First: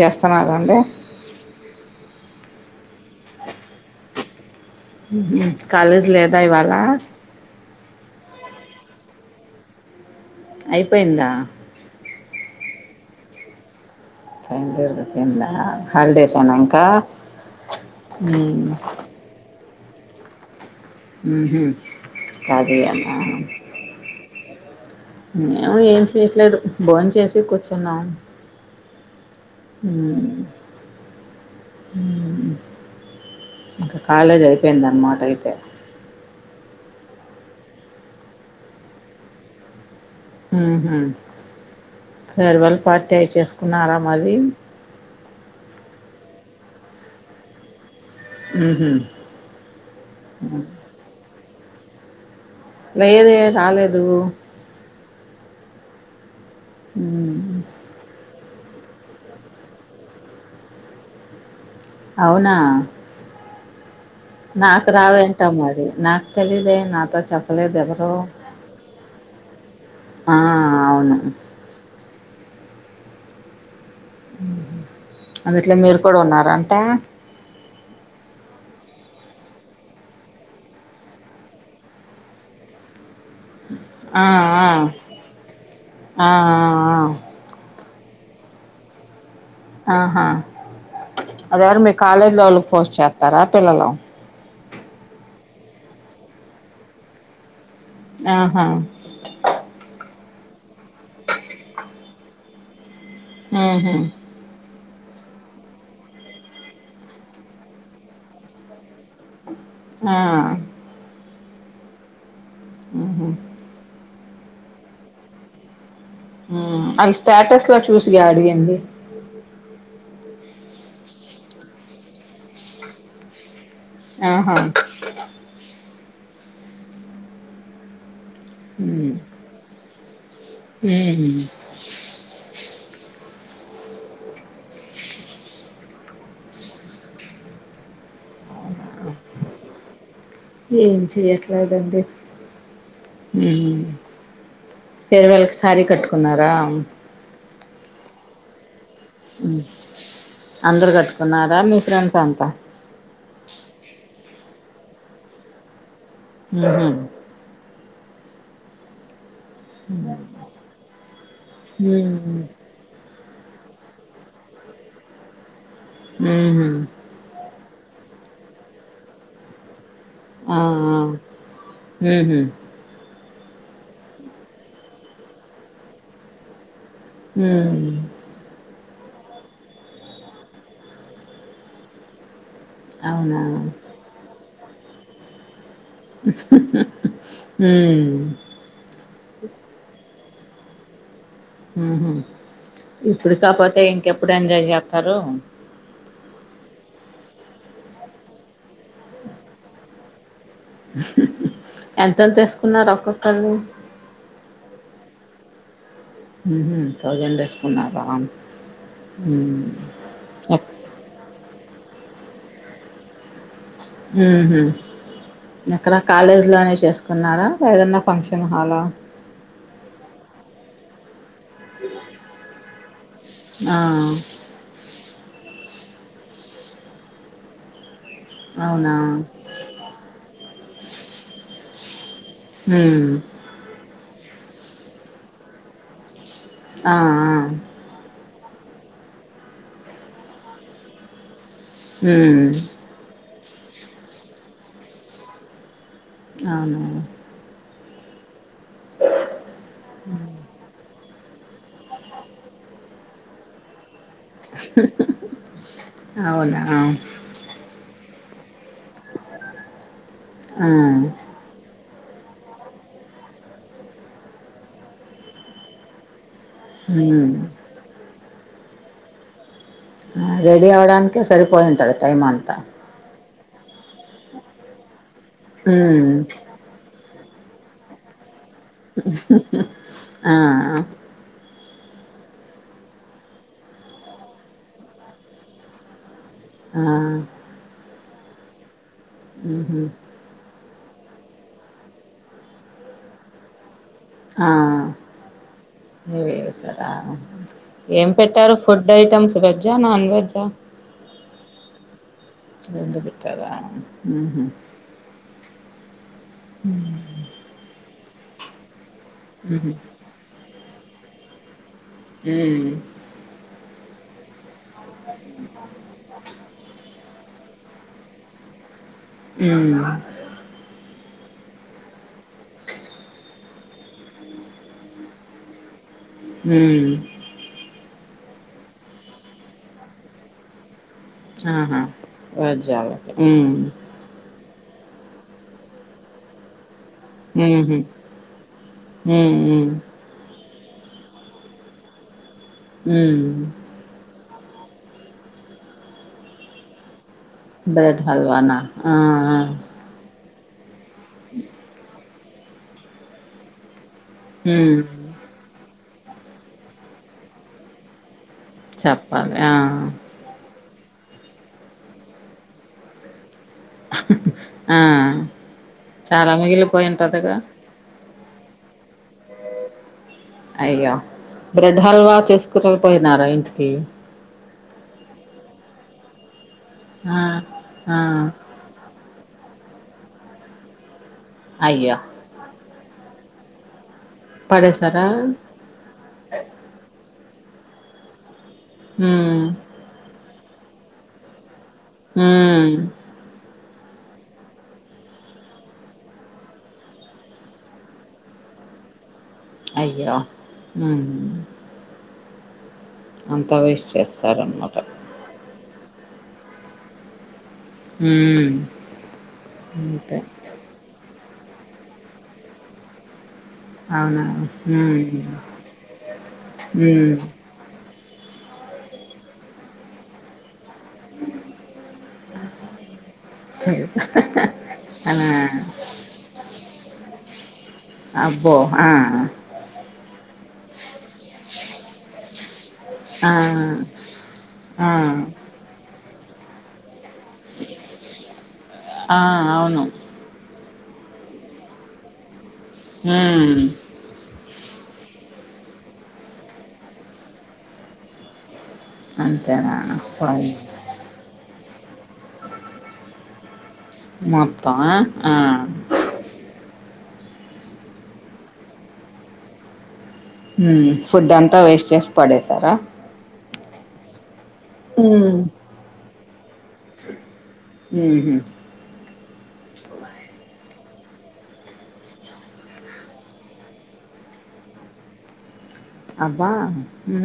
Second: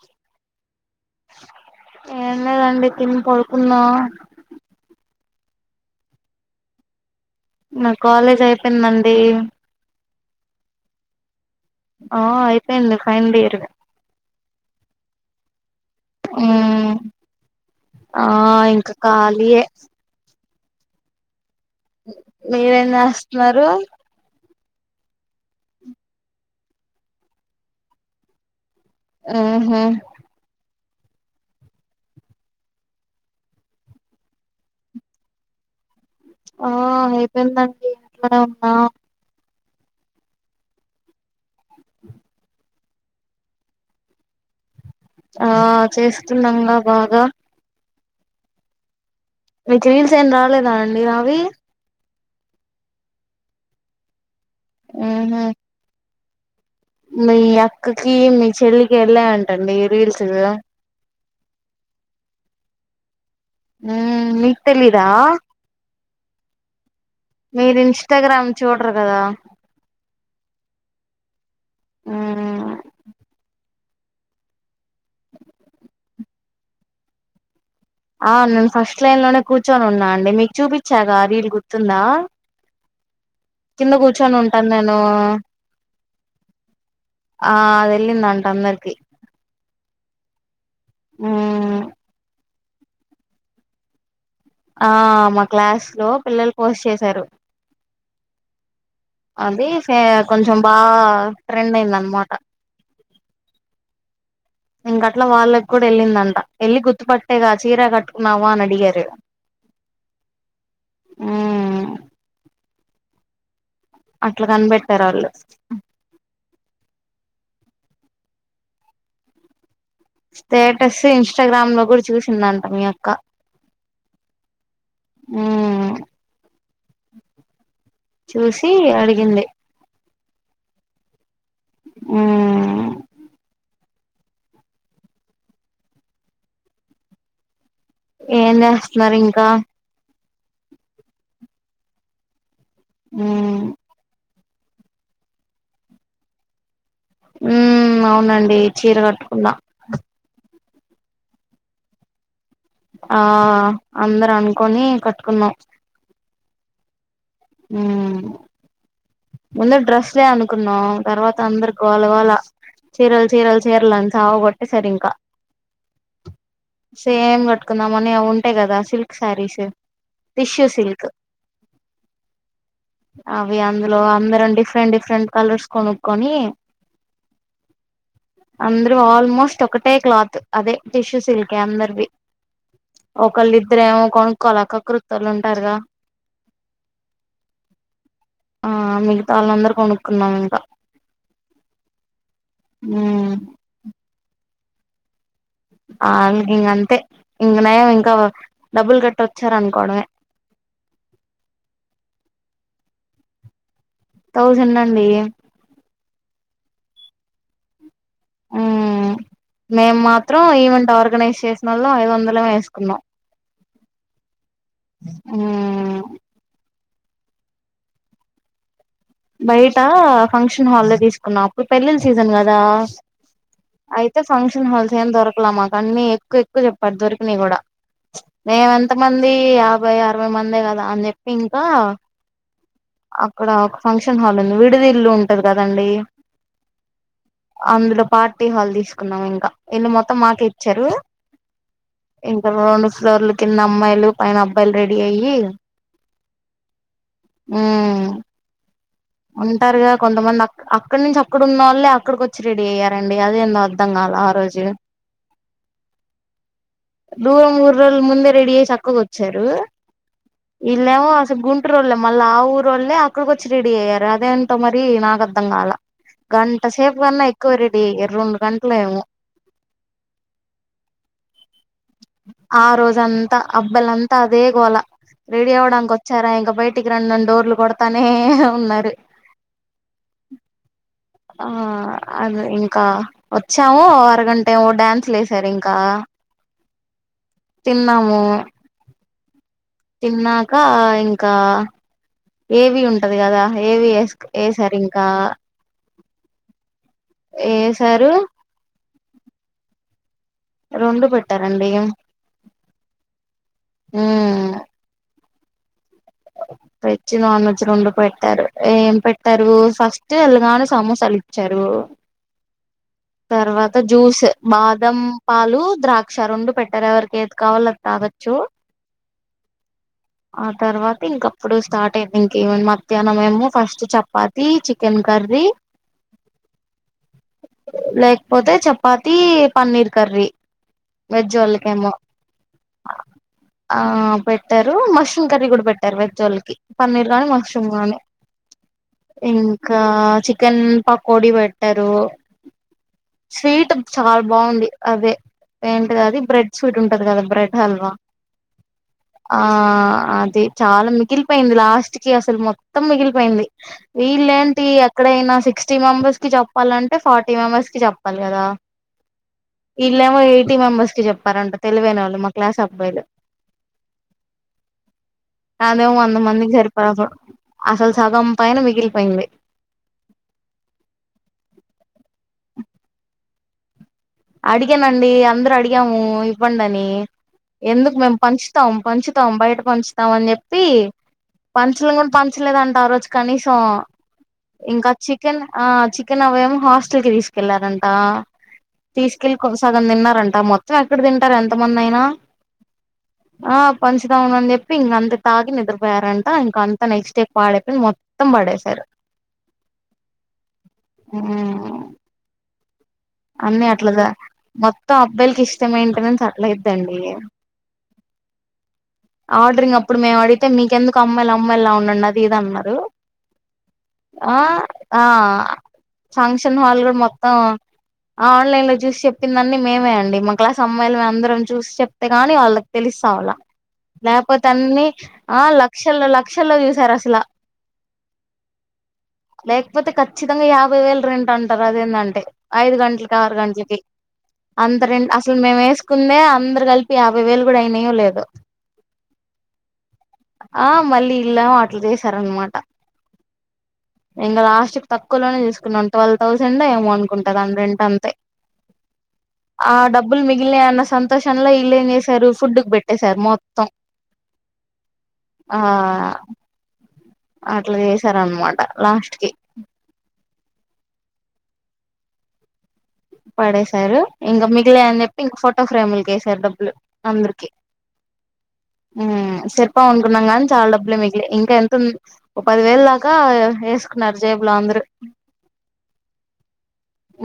చేస్తన్నారండి ఏం లేదండి తిని పడుకున్నా ఉమ్ హ్ కాలేజ్ లేదా ఇవాళ నా కాలేజ్ అయిపోయిందండి అయిపోయిందా ఆ అయిపోయింది ఫైన్ల్ ఇయర్ ఫైనల్ ఇయర్ అయిపోయిందా హాలిడేసానా ఇంకా మ్మ్ ఆ ఇంకా ఖాళీయే ఉహుం మీరేం ఖాళీయా చేస్తున్నారు మేము ఏం చేయట్లేదు బోని చేసి కూర్చున్నాం ఉహుం ఉమ్ హుమ్ ఇంకా కాలేజ్ అయిపోయింది అనమాట అయితే ఆ అయిపోయిందండి ఇంట్లనే ఉన్నా ఉహుం ఫేర్వెల్ పార్టీ అయి చేసుకున్నారా మరి ఆ చేస్తున్నాంగా బాగా ఉహుం మీకు రీల్స్ ఏం రాలేదా అండి నావి లేదే రాలేదు ఉహుం మీ ఉమ్ అక్కకి మీ చెల్లికి వెళ్ళా యంటండి రీల్స్ అవునా ఉమ్ నాకు రావేంటో మరి నాకు తెలిదే నాతో చెప్పలేదు మీరు ఎవరు ఇన్స్టాగ్రామ్ చూడరు కదా ఆ అవును మ్మ్ అదిట్లో మీరు కూడా ఉన్నార అంటే ఆ నేను ఫస్ట్ లైన్ లోనే కూర్చొని ఉన్నా అండి మీకు చూపించాగా రీలు గుర్తుందా? కింద ఆ కూర్చొని ఉంటాను నేను ఆ ఆ ఆ ఆ అదేలిందంట అందరికి ఆహా అది మ్మ్ ఎవరు మీ కాలేజ్ లొల్లు పోస్ట్ చేస్తారా పిల్లలు ఆ మా క్లాస్ లో పిల్లలు పోస్ట్ చేసారు ఆహా అది సే కొంచెం బాగా ట్రెండ్ అయింది అనమాట ఆహా ఇంకట్ల వాళ్ళకి కూడా వెళ్ళిందంట వీళ్ళు గుర్తుపట్టేగా చీర కట్టుకున్నావా అని అడిగారు ఆ ఉమ్ ఉహుం అట్లా కనిపెట్టారు ఆళ్ళు ఉమ్ అల్లు స్టాటస్ లో చూసిగా అడిగింది స్టేటస్ ఇన్స్టాగ్రామ్ లో కూడా చూసిందంట మీ యక్క ఆహా ఉమ్ చూసి అడిగింది ఉహుం ఆ ఏం చేస్తున్నారు ఇంకా ఏం చెయట్లాదండి ఉమ్ ఫేర్వెల్ కి సారీ కట్టుకున్నరా. ఉ అవునండి చీర కట్. అందరూ కట్టుకున్నారా మీ ఫ్రెండ్స్ అంతా ఆ అందరు అనుకోని కట్టుకున్నాం అహ హ్ ముందర డ్రస్లే అనుకున్నాం తర్వాత అందరు గోల గోళ చీరలు చీరలు చీరలని సావ కొట్టేసాడు ఇంకా హూహు సేమ్ కట్టుకుందాంమని ఉంటే కదా సిల్క్ శారీస్ ఆ టిష్యు ఆ సిల్క్ ఉహు అవి అంద్ లో అందరం డిఫెరెంట్ డిఫెరెంట్ కలర్స్ కొనుక్కొని హ్ అందరు ఆల్మోస్ట్ ఒకటే క్లాత్ అదే టిష్యూ సిల్కే అందరిది అవునా ఒకలిద్దరేమో కొనుకొలె కక్రుతోల్లు ఉంటారుగా హ్హ్ హ్మ్మ్ ఆ మిగతావాళ్ళు అందరం కొనుక్కున్నాం ఇంక ఉ హు ఉమ్ ఇప్పుడు కాకపోతే ఇంకెప్పుడు ఎంజాయ్ చేస్తారు అల్ ఇంక్ అంతే ఇంకనయం డబ్బులు కట్టి వచ్చారు అనుకోవడమే హు ఎంతెంత వేసుకున్నారు ఒక్కొక్కల్లు థౌజండ్ అండి థౌజండ్ వేసుకున్నారా ఉమ్ మేము మాత్రం ఈవెంట్ ఆర్గనైజ్ చేసిన వాళ్ళ ఐదువందలే వేసుకున్నాం ఉహు ఎక్కడ మ్మ్ కాలేజ్ లోనే చేసుకున్ ఉన్నారా ఏదైనా ఫంక్షన్ హాలా బయట ఫంక్షన్ హాల్లో తీసుకున్నాం అప్పుడు పెళ్ళిల్ల సీజన్ కదా ఆ అయితే ఫంక్షన్ హాల్ ఏం దొరకల మాకన్నీ ఎక్కువ ఎక్కువ చెప్పడు దొరికినవి కూడ మేము ఎంత అవునా మంది యాభై అరవై మందే కదా అని చెప్పి ఇంకా హ్మ్మ్ ఒక ఫంక్షన్ హాల్ లో విడిది ఇల్లు ఉంటుంది కదండి ఆ అ ఆ అందులో పార్టీ హాల్ తీసుకున్నాం ఇంక ఇల్లు మొత్తం మాకె ఇచ్చారు ఇంకా రెండు ఫ్లోర్లు కింద అమ్మాయిలు పైన అబ్బాయిలు రెడీ అయ్యి అవునవును హు ఉంటరుగా కొంతమంది అ అక్కడి నుంచి ఇక్కడున్నోళ్ళే అక్కడికి వచ్చి రెడీ అయ్యారండి అది ఎందో అర్థం కాల రోజు అవునా దూరం ఊర్లోలె ముందే రెడీ అయి చక్కగ వచ్చారు వీళ్లేమో అసలు గుం ఇ రోళ్ళే మళ్ళ ఆ ఊరు రోళ్ళలే అక్కడికోచ్చి రెడీ అయ్యారు అదేంటో మరి నాకు అర్ధం కాల గం సేపు కన్న ఉమ్ ఎక్కువ రెడి అయ్యరు రెండు గంట్లేమో ఆ రెడీ అవడానికే సరిపోయింటది ఆ రోజంతా అబ్బలంతా అదే గోలా రెడి అవడానికి ఉమ్ వచ్చారా ఇంక బయట్ నన్నడోర్లు కొడతానే ఉన్నార్ ఆ ఆ ఆ అది ఇంకా వచ్చాము అరగంటేమో డ్యాన్స్లు వెసారు ఇంకా ఆ తిన్నాము ఉహు తిన్నాక ఇంకా ఏవి ఉంటది కదా ఏవి వేసు ఆ ఎవి ఎసర ఏం వేసారు పెట్టారు ఫుడ్ ఐటమ్స్ వెజ్ ఆ నాన్ వెజ్జా రెండు పెట్టారండి రెండు పెట్టరా ఉహు ఉమ్ వెజ్ నాన్ వెజ్ రెండు పెట్టారు ఏం పెట్టారు ఉహు ఫస్ తి ఎల్లగానే సమోసాలు ఇచ్చారు ఊ తర్వాత జ్యూస్ బాదం పాలు ద్రాక్ష రెండు పెట్ ఎవరెవరికి ఏది కావాలో అది తాగొచ్చు ఊ ఆ తర్వాత ఇంకప్పుడు స్టార్ట్ అయింది ఇంకేమ మధ్యాహ్నం ఏమో ఫస్ట్ చపాతి చికెన్ కర్రీ ఊ లేకపోతే చపాతి పన్నీర్ కర్రీ ఆహా వెజళకేమ్మో వెజ్ వాళ్ళకి ఉమ్ ఆ పెట్ మష్రూమ్ కర్రీ కూడా పెట్టారు వెజ్ వాళ్లకి పన్నీర్ గానీ మష్రూమ్ ఉహు గానీ ఉమ్ ఉమ్ ఇంకా చిక్ చికెన్ పకోడి పెట్టారు ఉమ్ స్వీట్ చాలా బాగుంది అదే ఏంటిదది బ్రెడ్ స్వీట్ ఉంటది కదా బ్రెడ్ హల్వా బ్రెడ్ హల్వానా ఆ అది చాలా మిగిలిపోయింది లాస్ట్ కి అసలు మొత్తం మిగిలిపోయింది వీళ్ళ ఏంటి ఉమ్ ఎక్కడైనా సిక్స్టీ మెంబర్స్ కి చెప్పాలంటే ఫార్టీ మెంబెర్స్ కి చెప్పాలి కదా చెప్పాలి ఆ ఇలామో ఎయిటీ మెంబెర్స్ కి చెప్పారంట తెలివైన వాళ్ళు మా క్లాస్ అబ్బాయిలు ఆ అదేమ వంద చాలా మందికి మిగిలిపోయి సరిపాదు ఉంటదిగా అసలు సగం పైన మిగిలిపోయింది అయ్యో బ్రెడ్ హల్వా తీసుకుక పోయినారా ఇంటికి అడిగానండి అందరు అడిగాము ఇవ్వండి అని ఆ ఎందుకు ఆ మేము పంచ పంచుతాం పంచుతాం బయట పంచుతాం అని చెప్పి పంచలను అయ్యో కూడా పంచ చ్చలేదంటే ఆ రోజు కనీసం ఇంకా పడేసారా చికెన్ ఆ చికెన్ అవము హాస్టల్ కి తీసుకెళ్లారంట తీసుకెళ్ళి ఉమ్ కొక సగం తిన్నారంట మొత్తం ఎక్కడ తింటారు ఎంత మంది అయినా ఊ ఆ పంచతామనని చెప్పి ఇంక అంత తాగి నిద్రపోయారంట ఇంక అంత నెక్స్ట్ డే పాడేప్పి మొత్తం తం పడేసార్ అయ్యో ఉహు అన్నీ వేస్ట్ అట్లాద చేస్తారన్నమాట మొత్తం అబ్బాయిలకి ఇస్తె మెయింటెనెన్స్ అట్లా ఇద్దండి ఉమ్ ఆడ్రింగ్ అప్పుడు మే అంతే ఆడి అయితే మీకెందుకు అమ్మాయిలు అమ్మాయిలా ఉండండి అది ఇది అన్నారు అవునా ఆ ఆ ఉమ్ ఫంక్షన్ హాల్ కూడా ఉమ్ మొత్తం ఆ ఆన్లైన్ లో చూసి చెప్పిందన్నన్ని మేమే అండి మా క్లాసమ్మాయాలు మేము అందరం చూసి చెప్తేగాని వాళ్ళకి తెలిసావల లేకపోతే అన్ని అనా ఆ లక్షల్లో లక్షల్లో చూసారు అసలు అబ్బో ఆ లేకపోతే ఖచ్చితంగా యాభై వేల రెంట్ అంటారు అదేంటంటే ఐదు గంటలకి ఆ ఆరు గంటలకి ఆ అంతరెంట్ అసలు మేము వేసుకుందే అందరు కలిపి ఇ యాభై వేలు కూడా అయినయో లేదొ ఆ అవును ఆ మళ్ళీ ఇళ్ళం అట్లు చేసారనమాట హ ఇంక లాస్ట్ తక్కులోనే చూసుకున్నాం ట్వల్వ్ థౌసండ్ ఏమ అనుకుంటాం దాని రెంటంతే అంతేనా ఆ డబ్బుల్ మిగిలినయ్ అన్న స షన్ంలో ఈళ్ళు ఏం చేశారు ఫుడ్డుకి పెట్టేశారు మొత్తం మొత్తవా ఆ ఆ అట్లా చేసారన్నమాట లాస్ట్ కి ఫుడ్ అంతా వేస్ట్ చేసి పడేసారా పడేశారు ఇంకా మిగిలాయి అని చెప్పి ఉమ్ ఇంక ఫోటో ఫ్రేములకేసారు డబ్బులు అందరికి ఉహు సరిపోవు అనుకున్నాం కానీ చాలా డబ్బులు మిగిలి ఇంకా ఎంత ఓ పది వేలు దాకా వేసుకున్నారు జేబులో అందరు అబ్బా ఉ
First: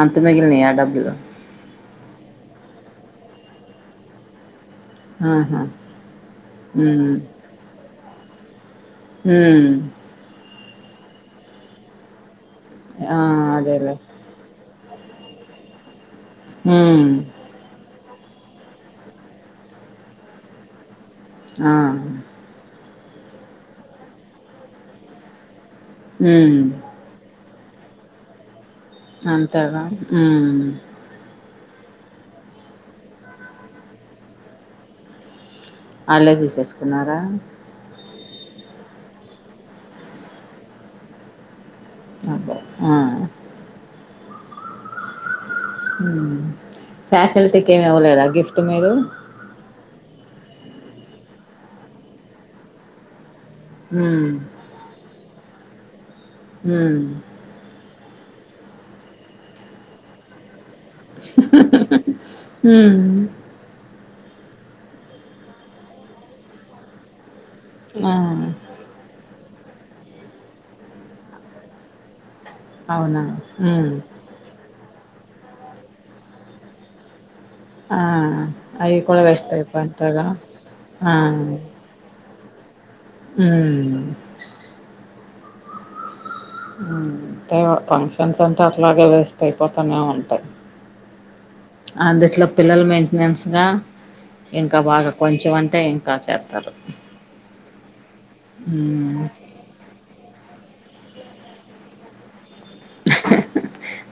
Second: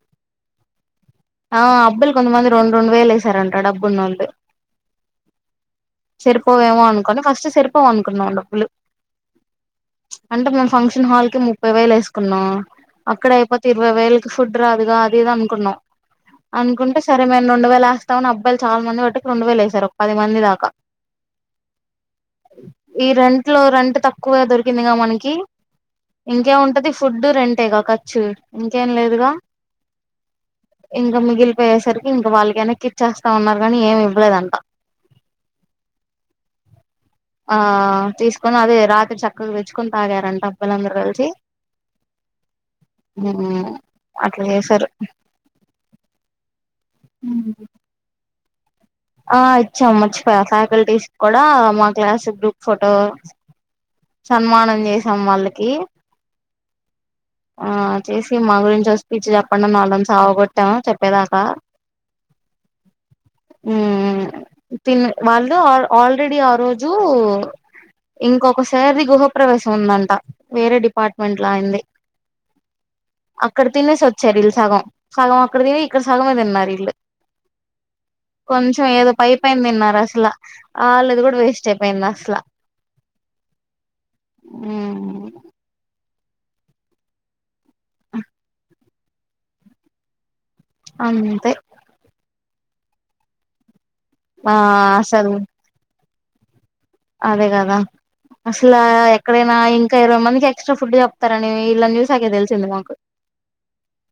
అంత మిగిలినయా డబ్బులు ఆబ్బయిలు కొంతమంది రెండు రెండు వేలు వేసారంటా డబ్బున్నోళ్లు ఆహా సరిపోవేమో ఉమ్ అనుకోని ఫస్ట్ సేరిపోవ్ అనుకున్నాం డబ్బులు ఉ అంటే మేం ఫంక్షన్ హాల్ కి ముప్పై వేలు వేసుకున్నాం ఆ అక్కడ అయిపోతే ఇరవై అదేలే వేలు ఫుడ్ రాదుగా అది ఇది అనుకున్నాం అనుకుంటే ఉమ్ సరే మ రెండు వేలేస్తా అని అబ్బయిలు చాలా మంది బటుకి రెండు వేలు వేసారు ఒక పది మంది దాకా ఆ ఈ రెంట్ లో రెంట్ తక్కువ దొరికిందిగా మనకి ఉమ్ ఇంకేము ఉంటది ఫుడ్ రెంటేగా ఖర్చు ఇంకేం లేదుగా కదా ఉ ఇంకా మిగిలిపోయేసరికి ఇంకావాళ్లకి వెన్నక్కిచ్చేస్తాం అన్నారు కాని ఏమి ఇవ్వలేదంట వాళ్ళే తీసేసుకున్నారా ఆ తీసుకొని అదే రాత్రి చక్కగా తెచ్చుకుని తాగారంటడి అబ్బయిలందరూ కలిసి అబ్బా ఆ ఉ అట్లా చేసారు ఫ్యాకల్టీకి ఏమి ఇవ్వలేదా గిఫ్ట్ మీరు ఆ ఇచ్చాము మర్చిపోయ ఫ్యాకల్టీస్ కూడా మా క్లాస్ గ్రూప్ ఫోటో ఉమ్ సన్మానం చేసాం వాళ్ళకి ఉ ఆ చేసి మా గురించి వసి స్పీచ్చి చెప్పండి వాళ్ళని సావ కొట్టాము చెప్పేదాకా ఉ ఉ తిన్ వాళ్ళు ఆల్రెడీ ఆ రోజు ఆ ఇంకొకసారిది గుహపవేశం ఉందంట వేరే డిపార్ట్మెంట్ లో అయింది అవునా అక్కడ ఉమ్ తినేసి వచ్చారు ఇల్లు సగం సగం అక్కడ తినని ఇక్కడ సగం తిన్నారు ఇల్లు ఆ కొంచెం అవి ఏదో కూడా పై వేస్ట్ పయిన తిన్నారు అయిపోతాయిగా అసలు ఆ ఆళ్ళది కూడా వేస్ట్ అయి విన్ దస్లా ఉమ్ ఉమ్ ఉమ్ అంటే ఫంక్షన్స్ అంటే అట్లాగే వేస్ట్ అయిపోతానే ఉంటాయి అంతే అందుట్లో పిల్లలు మెయింటెనెన్స్ గా ఆ ఇంకా బాగా అసలు కొంచెం అంత అంటే ఇంకా చేత్తరు అదే గదా అసలు ఎక్కడైనా ఇంకా ఇరవై మందికి ఎక్స్ట్రా ఫుడ్ చెప్తారని ఇళ్ననీ చూసాకే తెలిసింది మాకు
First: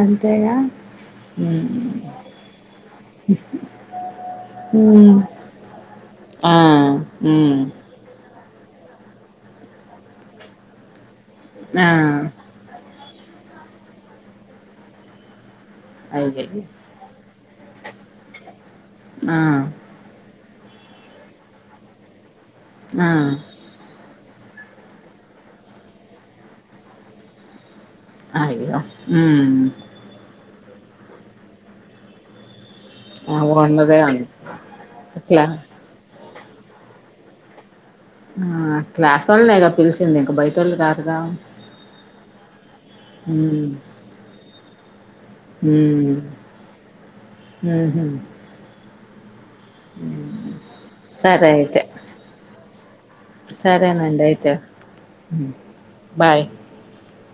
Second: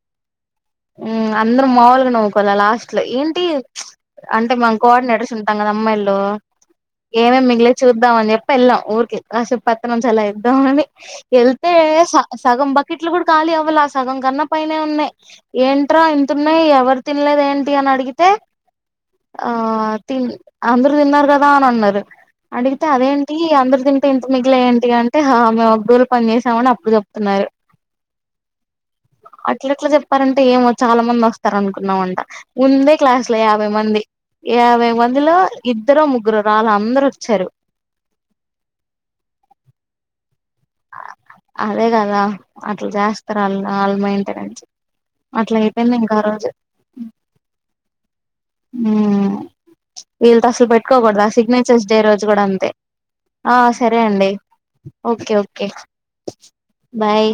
అంతేగా ఉమ్ అందరు ఉమ్ మాములుగా నవ్వుకోవాలే లాస్ట్ లో ఏంటి అంటే మనం కోఆర్డినేటర్స్ ఉంటాం కదా అమ్మాయిలో ఆ ఉమ్ చూద్దాం అని చెప్పి యెళ్ళాం ఊరికి కాసేపు పెత్తనం చెలా ఇద్దాం అని యెళ్తే ఆ స సగం బకెట్లి గూడా కాలి అవ్వళే ఆ సగం కన్నా పైనే ఉన్నాయి ఏంట్రా ఇంత అయ్యయ్యో ఉన్నాయి ఎవరి తిన్లేదా ఏంటి అని అడిగితే ఆ తి అందరు తిన్నారు గదా అని అన్నారు అడిగితే ఆ అదేంటి అందరూ తి తింటే నీకేంటి అంటే హా మేము ఒక దూల పని చేసామని అప్పుడు చెప్తున్నారు అయ్యా ఉమ్ అట్లెట్లా చెప్పారంటే ఏమో చాలా మంది వస్తారు అనుకున్నామంట ముందే క్లాస్ లో యాభై ఉన్నదే మంది ఉంది యాభై మందిలో ఇట్లా ఇద్దరు ముగ్గురు రాలే అందరు వచ్చారు ఆ క్లాస్ వోళ్ళేగ పిలిసింది ఇంకా బయటోళ్ళు గాదుగా అదే గదా అట్లా జేస్తరు అళ్ళు హ్మ్ అలా మైంటనేన్స్ అట్లా అయిపోయింది ఇంకా ఆ రోజు ఉమ్ మ్మ్ వీళ్ళతో అసలు పెట్టుకోకూడదు ఆ సిగ్నేచర్స్ డే రోజు కూడా అంతే ఆ సరే సరేనండి అండి అయితే ఓకే హ్మ్. Okay bye bye